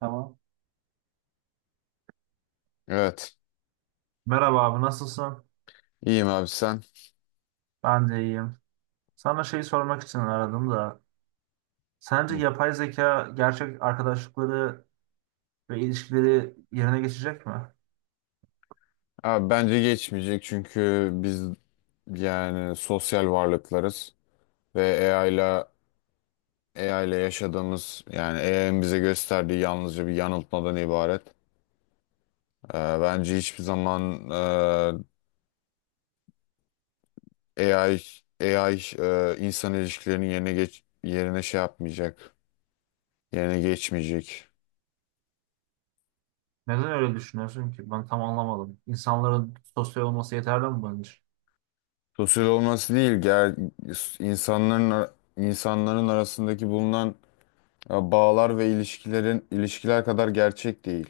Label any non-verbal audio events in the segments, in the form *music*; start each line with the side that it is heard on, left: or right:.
right: Tamam.
left: Evet.
right: Merhaba abi nasılsın?
left: İyiyim abi, sen?
right: Ben de iyiyim. Sana şey sormak için aradım da. Sence
left: Hı.
right: yapay zeka gerçek arkadaşlıkları ve ilişkileri yerine geçecek mi?
left: Abi bence geçmeyecek çünkü biz yani sosyal varlıklarız ve AI ile yaşadığımız yani AI'nin bize gösterdiği yalnızca bir yanıltmadan ibaret. Bence hiçbir zaman e, AI AI insan ilişkilerinin yerine şey yapmayacak. Yerine geçmeyecek.
right: Neden öyle düşünüyorsun ki? Ben tam anlamadım. İnsanların sosyal olması yeterli mi bunun için?
left: Sosyal olması değil, insanların insanların arasındaki bulunan ya bağlar ve ilişkiler kadar gerçek değil.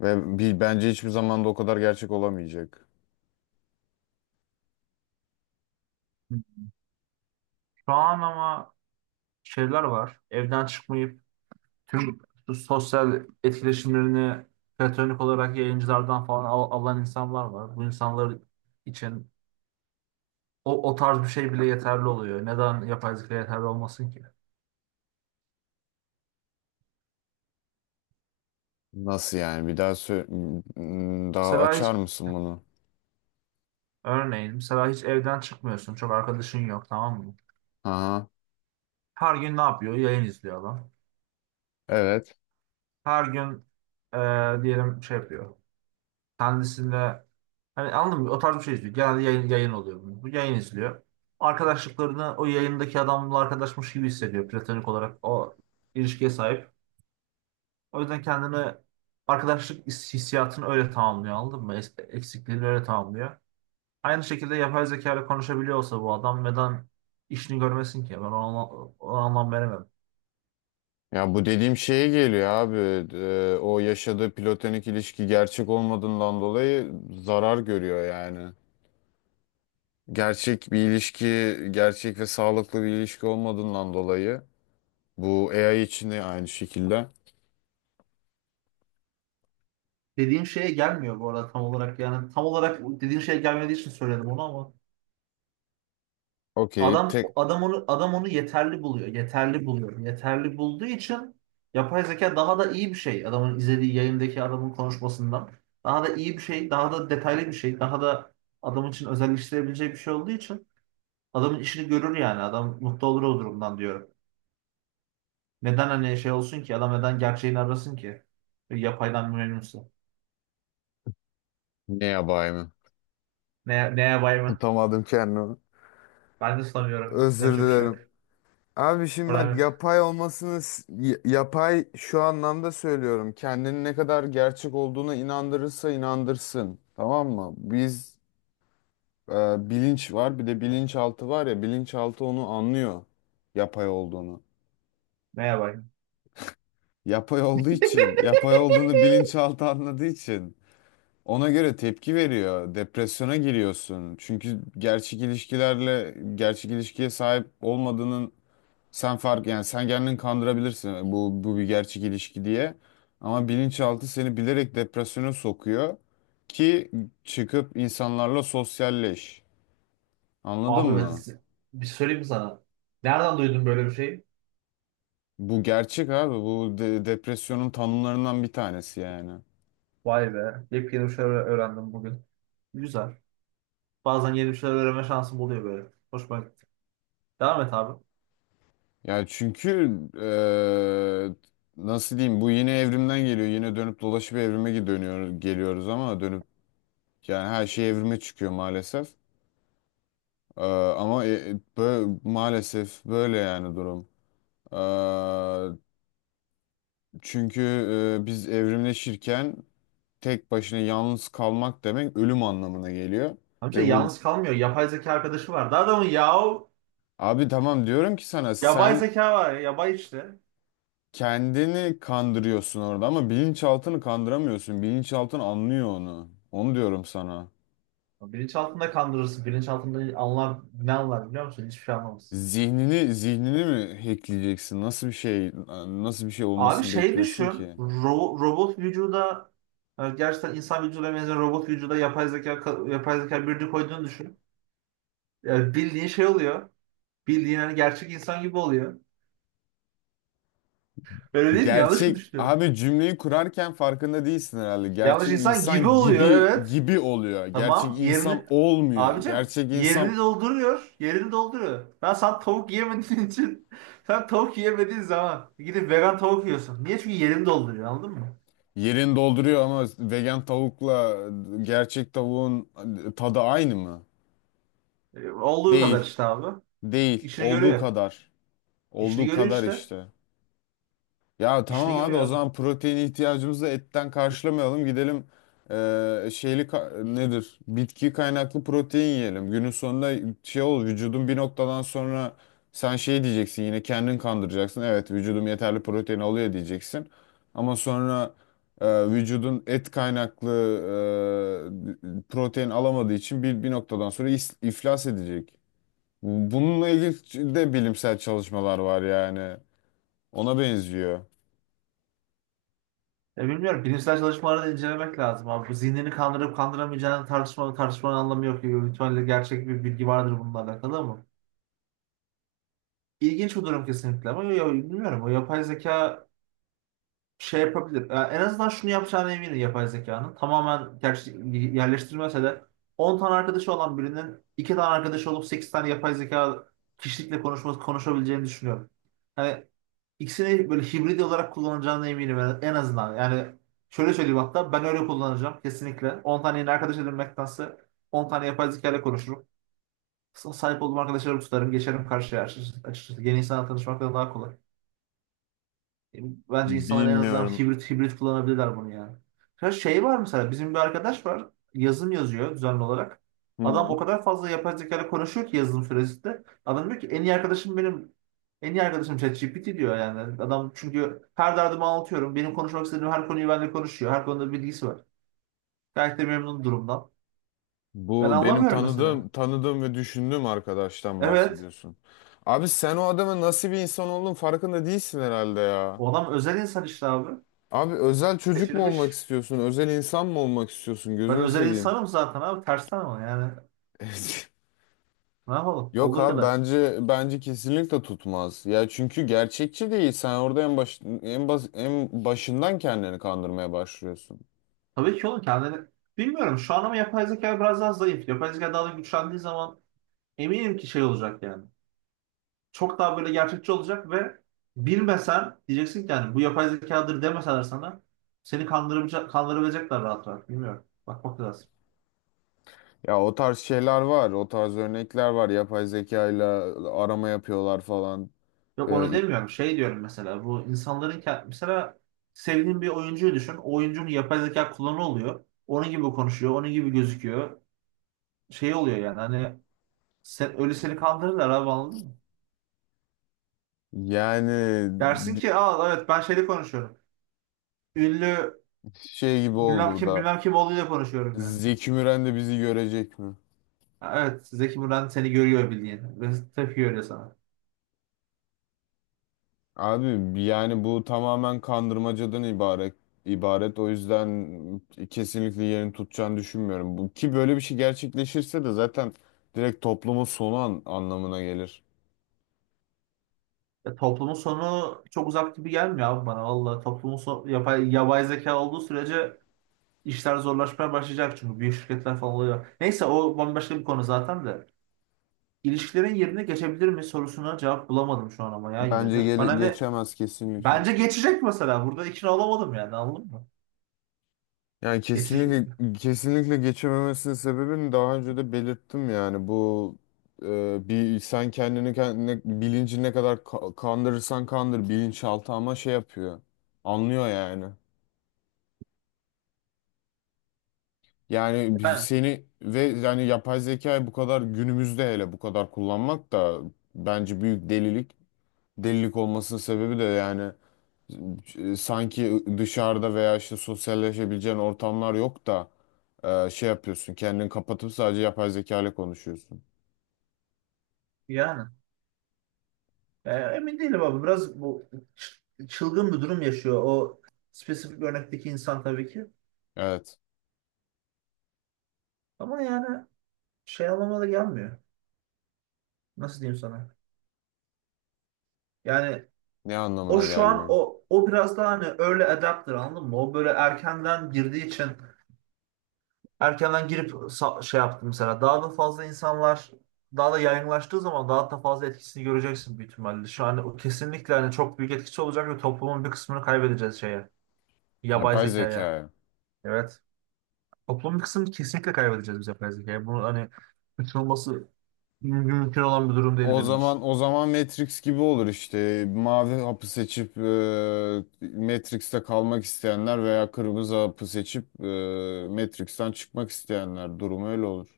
left: Ve bence hiçbir zaman da o kadar gerçek olamayacak.
right: Şu an ama şeyler var. Evden çıkmayıp tüm bu sosyal etkileşimlerini platonik olarak yayıncılardan falan alan insanlar var. Bu insanlar için O tarz bir şey bile yeterli oluyor. Neden yapay zeka yeterli olmasın ki?
left: Nasıl yani? Bir daha daha
right: Mesela hiç
left: açar mısın bunu?
right: örneğin mesela hiç evden çıkmıyorsun. Çok arkadaşın yok, tamam mı?
left: Aha,
right: Her gün ne yapıyor? Yayın izliyor adam.
left: evet.
right: Her gün diyelim şey yapıyor. Kendisinde hani anladın mı? O tarz bir şey izliyor. Genelde yayın oluyor bunun. Bu yayın izliyor. Arkadaşlıklarını o yayındaki adamla arkadaşmış gibi hissediyor. Platonik olarak o ilişkiye sahip. O yüzden kendini arkadaşlık hissiyatını öyle tamamlıyor, anladın mı? Eksikliğini öyle tamamlıyor. Aynı şekilde yapay zeka ile konuşabiliyor olsa bu adam neden işini görmesin ki? O anlam veremem.
left: Ya bu dediğim şeye geliyor abi. O yaşadığı platonik ilişki gerçek olmadığından dolayı zarar görüyor yani. Gerçek bir ilişki, gerçek ve sağlıklı bir ilişki olmadığından dolayı bu AI için de aynı şekilde.
right: Dediğin şeye gelmiyor bu arada tam olarak, yani tam olarak dediğin şeye gelmediği için söyledim onu ama
left: Okey,
right: adam adam onu adam onu yeterli buluyor. Yeterli buluyor. Yeterli bulduğu için yapay zeka daha da iyi bir şey. Adamın izlediği yayındaki adamın konuşmasından daha da iyi bir şey, daha da detaylı bir şey, daha da adam için özelleştirebileceği bir şey olduğu için adamın işini görür yani. Adam mutlu olur o durumdan diyorum. Neden hani şey olsun ki? Adam neden gerçeğini arasın ki? Yapaydan memnunsa.
left: ne yapayım?
right: Ne yapay
left: *laughs*
right: mı?
left: Tutamadım kendimi.
right: Ben de sanıyorum.
left: Özür
right: Yapacak bir şey yok.
left: dilerim. Abi şimdi
right: Problem
left: bak,
right: yok.
left: yapay olmasını yapay şu anlamda söylüyorum. Kendini ne kadar gerçek olduğuna inandırırsa inandırsın. Tamam mı? Biz e, bilinç var, bir de bilinçaltı var ya, bilinçaltı onu anlıyor, yapay olduğunu.
right: Ne yapay?
left: Yapay olduğu için, yapay olduğunu bilinçaltı anladığı için ona göre tepki veriyor. Depresyona giriyorsun. Çünkü gerçek ilişkilerle gerçek ilişkiye sahip olmadığının. Sen fark Yani sen kendini kandırabilirsin, bu bir gerçek ilişki diye. Ama bilinçaltı seni bilerek depresyona sokuyor ki çıkıp insanlarla sosyalleş. Anladın
right: Abi ben
left: mı?
right: size- Bir söyleyeyim mi sana. Nereden duydun böyle bir şey?
left: Bu gerçek abi. Bu depresyonun tanımlarından bir tanesi yani.
right: Vay be. Yepyeni bir şeyler öğrendim bugün. Güzel. Bazen yeni bir şeyler öğrenme şansım oluyor böyle. Hoşuma gitti. Devam et abi.
left: Ya çünkü nasıl diyeyim, bu yine evrimden geliyor. Yine dönüp dolaşıp evrime dönüyor geliyoruz, ama yani her şey evrime çıkıyor maalesef. Eee, Ama maalesef böyle yani durum. Eee, Çünkü biz evrimleşirken tek başına yalnız kalmak demek ölüm anlamına geliyor.
right: Amca
left: Ve
right: yalnız kalmıyor. Yapay zeka arkadaşı var. Daha adamın yahu
left: abi tamam, diyorum ki sana,
right: yapay
left: sen
right: zeka var ya. Yabay işte.
left: kendini kandırıyorsun orada ama bilinçaltını kandıramıyorsun. Bilinçaltın anlıyor onu. Onu diyorum sana.
right: Bilinçaltında kandırırsın. Bilinçaltında anlar, ne anlar biliyor musun? Hiçbir şey anlamaz.
left: Zihnini mi hackleyeceksin? Nasıl bir şey
right: Abi
left: olmasını
right: şey
left: bekliyorsun
right: düşün.
left: ki?
right: Robot vücuda gerçekten insan vücuduna benzer robot vücuda yapay zeka birini koyduğunu düşün. E, bildiğin şey oluyor. Bildiğin hani gerçek insan gibi oluyor. Öyle değil mi? Yanlış mı
left: Gerçek
right: düşünüyorum?
left: abi, cümleyi kurarken farkında değilsin herhalde.
right: Yanlış
left: Gerçek
right: insan gibi
left: insan
right: oluyor,
left: gibi
right: evet.
left: gibi oluyor. Gerçek
right: Tamam.
left: insan
right: Yerini
left: olmuyor.
right: abicim
left: Gerçek insan
right: yerini dolduruyor. Yerini dolduruyor. Sen tavuk yiyemediğin için *laughs* sen tavuk yiyemediğin zaman gidip vegan tavuk yiyorsun. Niye? Çünkü yerini dolduruyor, anladın mı?
left: yerini dolduruyor ama vegan tavukla gerçek tavuğun tadı aynı mı?
right: E, olduğu kadar
left: Değil.
right: işte abi.
left: Değil.
right: İşini
left: Olduğu
right: görüyor.
left: kadar.
right: İşini
left: Olduğu
right: görüyor
left: kadar
right: işte.
left: işte. Ya
right: İşini
left: tamam abi,
right: görüyor
left: o
right: abi.
left: zaman protein ihtiyacımızı etten karşılamayalım. Gidelim nedir? Bitki kaynaklı protein yiyelim. Günün sonunda şey ol vücudun bir noktadan sonra sen şey diyeceksin, yine kendin kandıracaksın. Evet, vücudum yeterli protein alıyor diyeceksin. Ama sonra vücudun et kaynaklı protein alamadığı için bir noktadan sonra iflas edecek. Bununla ilgili de bilimsel çalışmalar var yani. Ona benziyor.
right: Ya bilmiyorum. Bilimsel çalışmaları da incelemek lazım abi. Bu zihnini kandırıp kandıramayacağını tartışmanın anlamı yok. Gibi. Büyük ihtimalle gerçek bir bilgi vardır bununla alakalı ama. İlginç bir durum kesinlikle ama ya, bilmiyorum. O yapay zeka şey yapabilir. Ya en azından şunu yapacağına eminim yapay zekanın. Tamamen gerçek, yerleştirmese de 10 tane arkadaşı olan birinin 2 tane arkadaşı olup 8 tane yapay zeka kişilikle konuşabileceğini düşünüyorum. Hani İkisini böyle hibrit olarak kullanacağına eminim en azından. Yani şöyle söyleyeyim, hatta ben öyle kullanacağım kesinlikle. 10 tane yeni arkadaş edinmektense 10 tane yapay zeka ile konuşurum. Sahip olduğum arkadaşlarımı tutarım, geçerim karşıya açıkçası. Açıkçası yeni insanla tanışmaktan daha kolay. Bence insanlar en azından
left: Bilmiyorum.
right: hibrit kullanabilirler bunu yani. Ya şey var mesela bizim bir arkadaş var, yazım yazıyor düzenli olarak. Adam o
left: Hı.
right: kadar fazla yapay zekayla konuşuyor ki yazılım süresinde. Adam diyor ki en iyi arkadaşım benim, en iyi arkadaşım ChatGPT diyor yani. Adam çünkü her derdimi anlatıyorum. Benim konuşmak istediğim her konuyu benimle konuşuyor. Her konuda bilgisi var. Gayet de memnun durumdan. Ben
left: Bu benim
right: anlamıyorum mesela.
left: tanıdığım ve düşündüğüm arkadaştan
right: Evet.
left: bahsediyorsun. Abi sen o adamın nasıl bir insan olduğunun farkında değilsin herhalde ya.
right: O adam özel insan işte abi.
left: Abi, özel çocuk mu olmak
right: Seçilmiş.
left: istiyorsun? Özel insan mı olmak istiyorsun?
right: Ben
left: Gözünü
right: özel
left: seveyim.
right: insanım zaten abi. Tersten ama yani.
left: *laughs*
right: Ne yapalım?
left: Yok
right: Olduğu
left: abi,
right: kadar.
left: bence kesinlikle tutmaz. Ya çünkü gerçekçi değil. Sen orada en başından kendini kandırmaya başlıyorsun.
right: Tabii ki oğlum kendini bilmiyorum şu an ama yapay zeka biraz daha zayıf. Yapay zeka daha da güçlendiği zaman eminim ki şey olacak yani. Çok daha böyle gerçekçi olacak ve bilmesen diyeceksin ki yani bu yapay zekadır demeseler sana seni kandırabilecekler rahat rahat. Bilmiyorum. Bakmak lazım.
left: Ya o tarz şeyler var, o tarz örnekler var. Yapay zekayla arama yapıyorlar falan.
right: Yok onu
left: Ee,
right: demiyorum. Şey diyorum mesela bu insanların mesela sevdiğin bir oyuncuyu düşün. O oyuncunun yapay zeka kullanı oluyor. Onun gibi konuşuyor. Onun gibi gözüküyor. Şey oluyor yani hani sen, öyle seni kandırırlar abi, anladın mı?
left: Yani
right: Dersin
left: bi-
right: ki aa evet ben şeyle konuşuyorum. Ünlü
left: şey gibi oldu
right: bilmem
left: bu
right: kim
left: da.
right: bilmem kim olduğuyla konuşuyorum yani.
left: Zeki Müren de bizi görecek mi?
right: Ha, evet Zeki Müren seni görüyor bildiğin ve tepki görüyor sana.
left: Abi yani bu tamamen kandırmacadan ibaret. O yüzden kesinlikle yerini tutacağını düşünmüyorum. Ki böyle bir şey gerçekleşirse de zaten direkt toplumun sonu anlamına gelir.
right: Ya, toplumun sonu çok uzak gibi gelmiyor abi bana valla. Toplumun sonu yapay zeka olduğu sürece işler zorlaşmaya başlayacak çünkü büyük şirketler falan oluyor. Neyse o bambaşka bir konu zaten de. İlişkilerin yerine geçebilir mi sorusuna cevap bulamadım şu an ama ya yine
left: Bence
right: de. Bana ne,
left: geçemez kesinlikle.
right: bence geçecek mesela, burada ikna olamadım yani, anladın mı?
left: Yani
right: Geçecek.
left: kesinlikle geçememesinin sebebini daha önce de belirttim yani. Bu e, bir sen kendini kendine bilinci ne kadar kandırırsan kandır, bilinçaltı ama şey yapıyor, anlıyor yani. Yani
right: Yani,
left: seni ve yani yapay zekayı bu kadar günümüzde, hele bu kadar kullanmak da bence büyük delilik. Delilik olmasının sebebi de yani sanki dışarıda veya işte sosyalleşebileceğin ortamlar yok da şey yapıyorsun. Kendini kapatıp sadece yapay zeka ile konuşuyorsun.
right: yani. E, emin değilim abi. Biraz bu çılgın bir durum yaşıyor. O spesifik örnekteki insan tabii ki.
left: Evet.
right: Ama yani şey anlamına da gelmiyor. Nasıl diyeyim sana? Yani
left: Ne
right: o
left: anlamına
right: şu an
left: gelmiyor?
right: o o biraz daha hani early adapter, anladın mı? O böyle erkenden girdiği için erkenden girip şey yaptı mesela. Daha da fazla insanlar daha da yaygınlaştığı zaman daha da fazla etkisini göreceksin büyük ihtimalle. Şu an o kesinlikle hani çok büyük etkisi olacak ve toplumun bir kısmını kaybedeceğiz şeye. Yapay
left: Yapay
right: zekaya.
left: zekaya.
right: Evet. Toplumun bir kısmını kesinlikle kaybedeceğiz biz yapay zekaya. Bunu hani kaçınılması mümkün olan bir durum değil benim için.
left: O zaman Matrix gibi olur işte. Mavi hapı seçip Matrix'te kalmak isteyenler veya kırmızı hapı seçip Matrix'ten çıkmak isteyenler durumu öyle olur.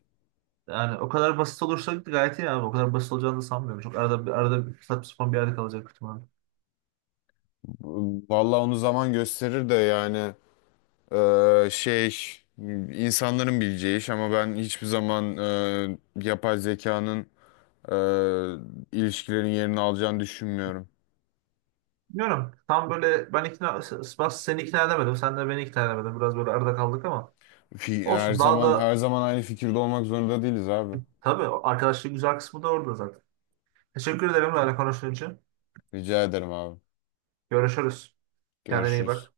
right: Yani o kadar basit olursa gayet iyi abi. O kadar basit olacağını da sanmıyorum. Çok arada bir saçma sapan bir yerde kalacak ihtimalle.
left: Vallahi onu zaman gösterir de yani. Ee, şey insanların bileceği iş, ama ben hiçbir zaman yapay zekanın ilişkilerin yerini alacağını düşünmüyorum.
right: Bilmiyorum. Tam böyle ben ikna, Ben seni ikna edemedim. Sen de beni ikna edemedin. Biraz böyle arada kaldık ama
left: Her
right: olsun. Daha
left: zaman
right: da
left: her zaman aynı fikirde olmak zorunda değiliz abi.
right: tabii arkadaşlık güzel kısmı da orada zaten. Teşekkür ederim benimle konuştuğun için.
left: Rica ederim abi.
right: Görüşürüz. Kendine iyi
left: Görüşürüz.
right: bak.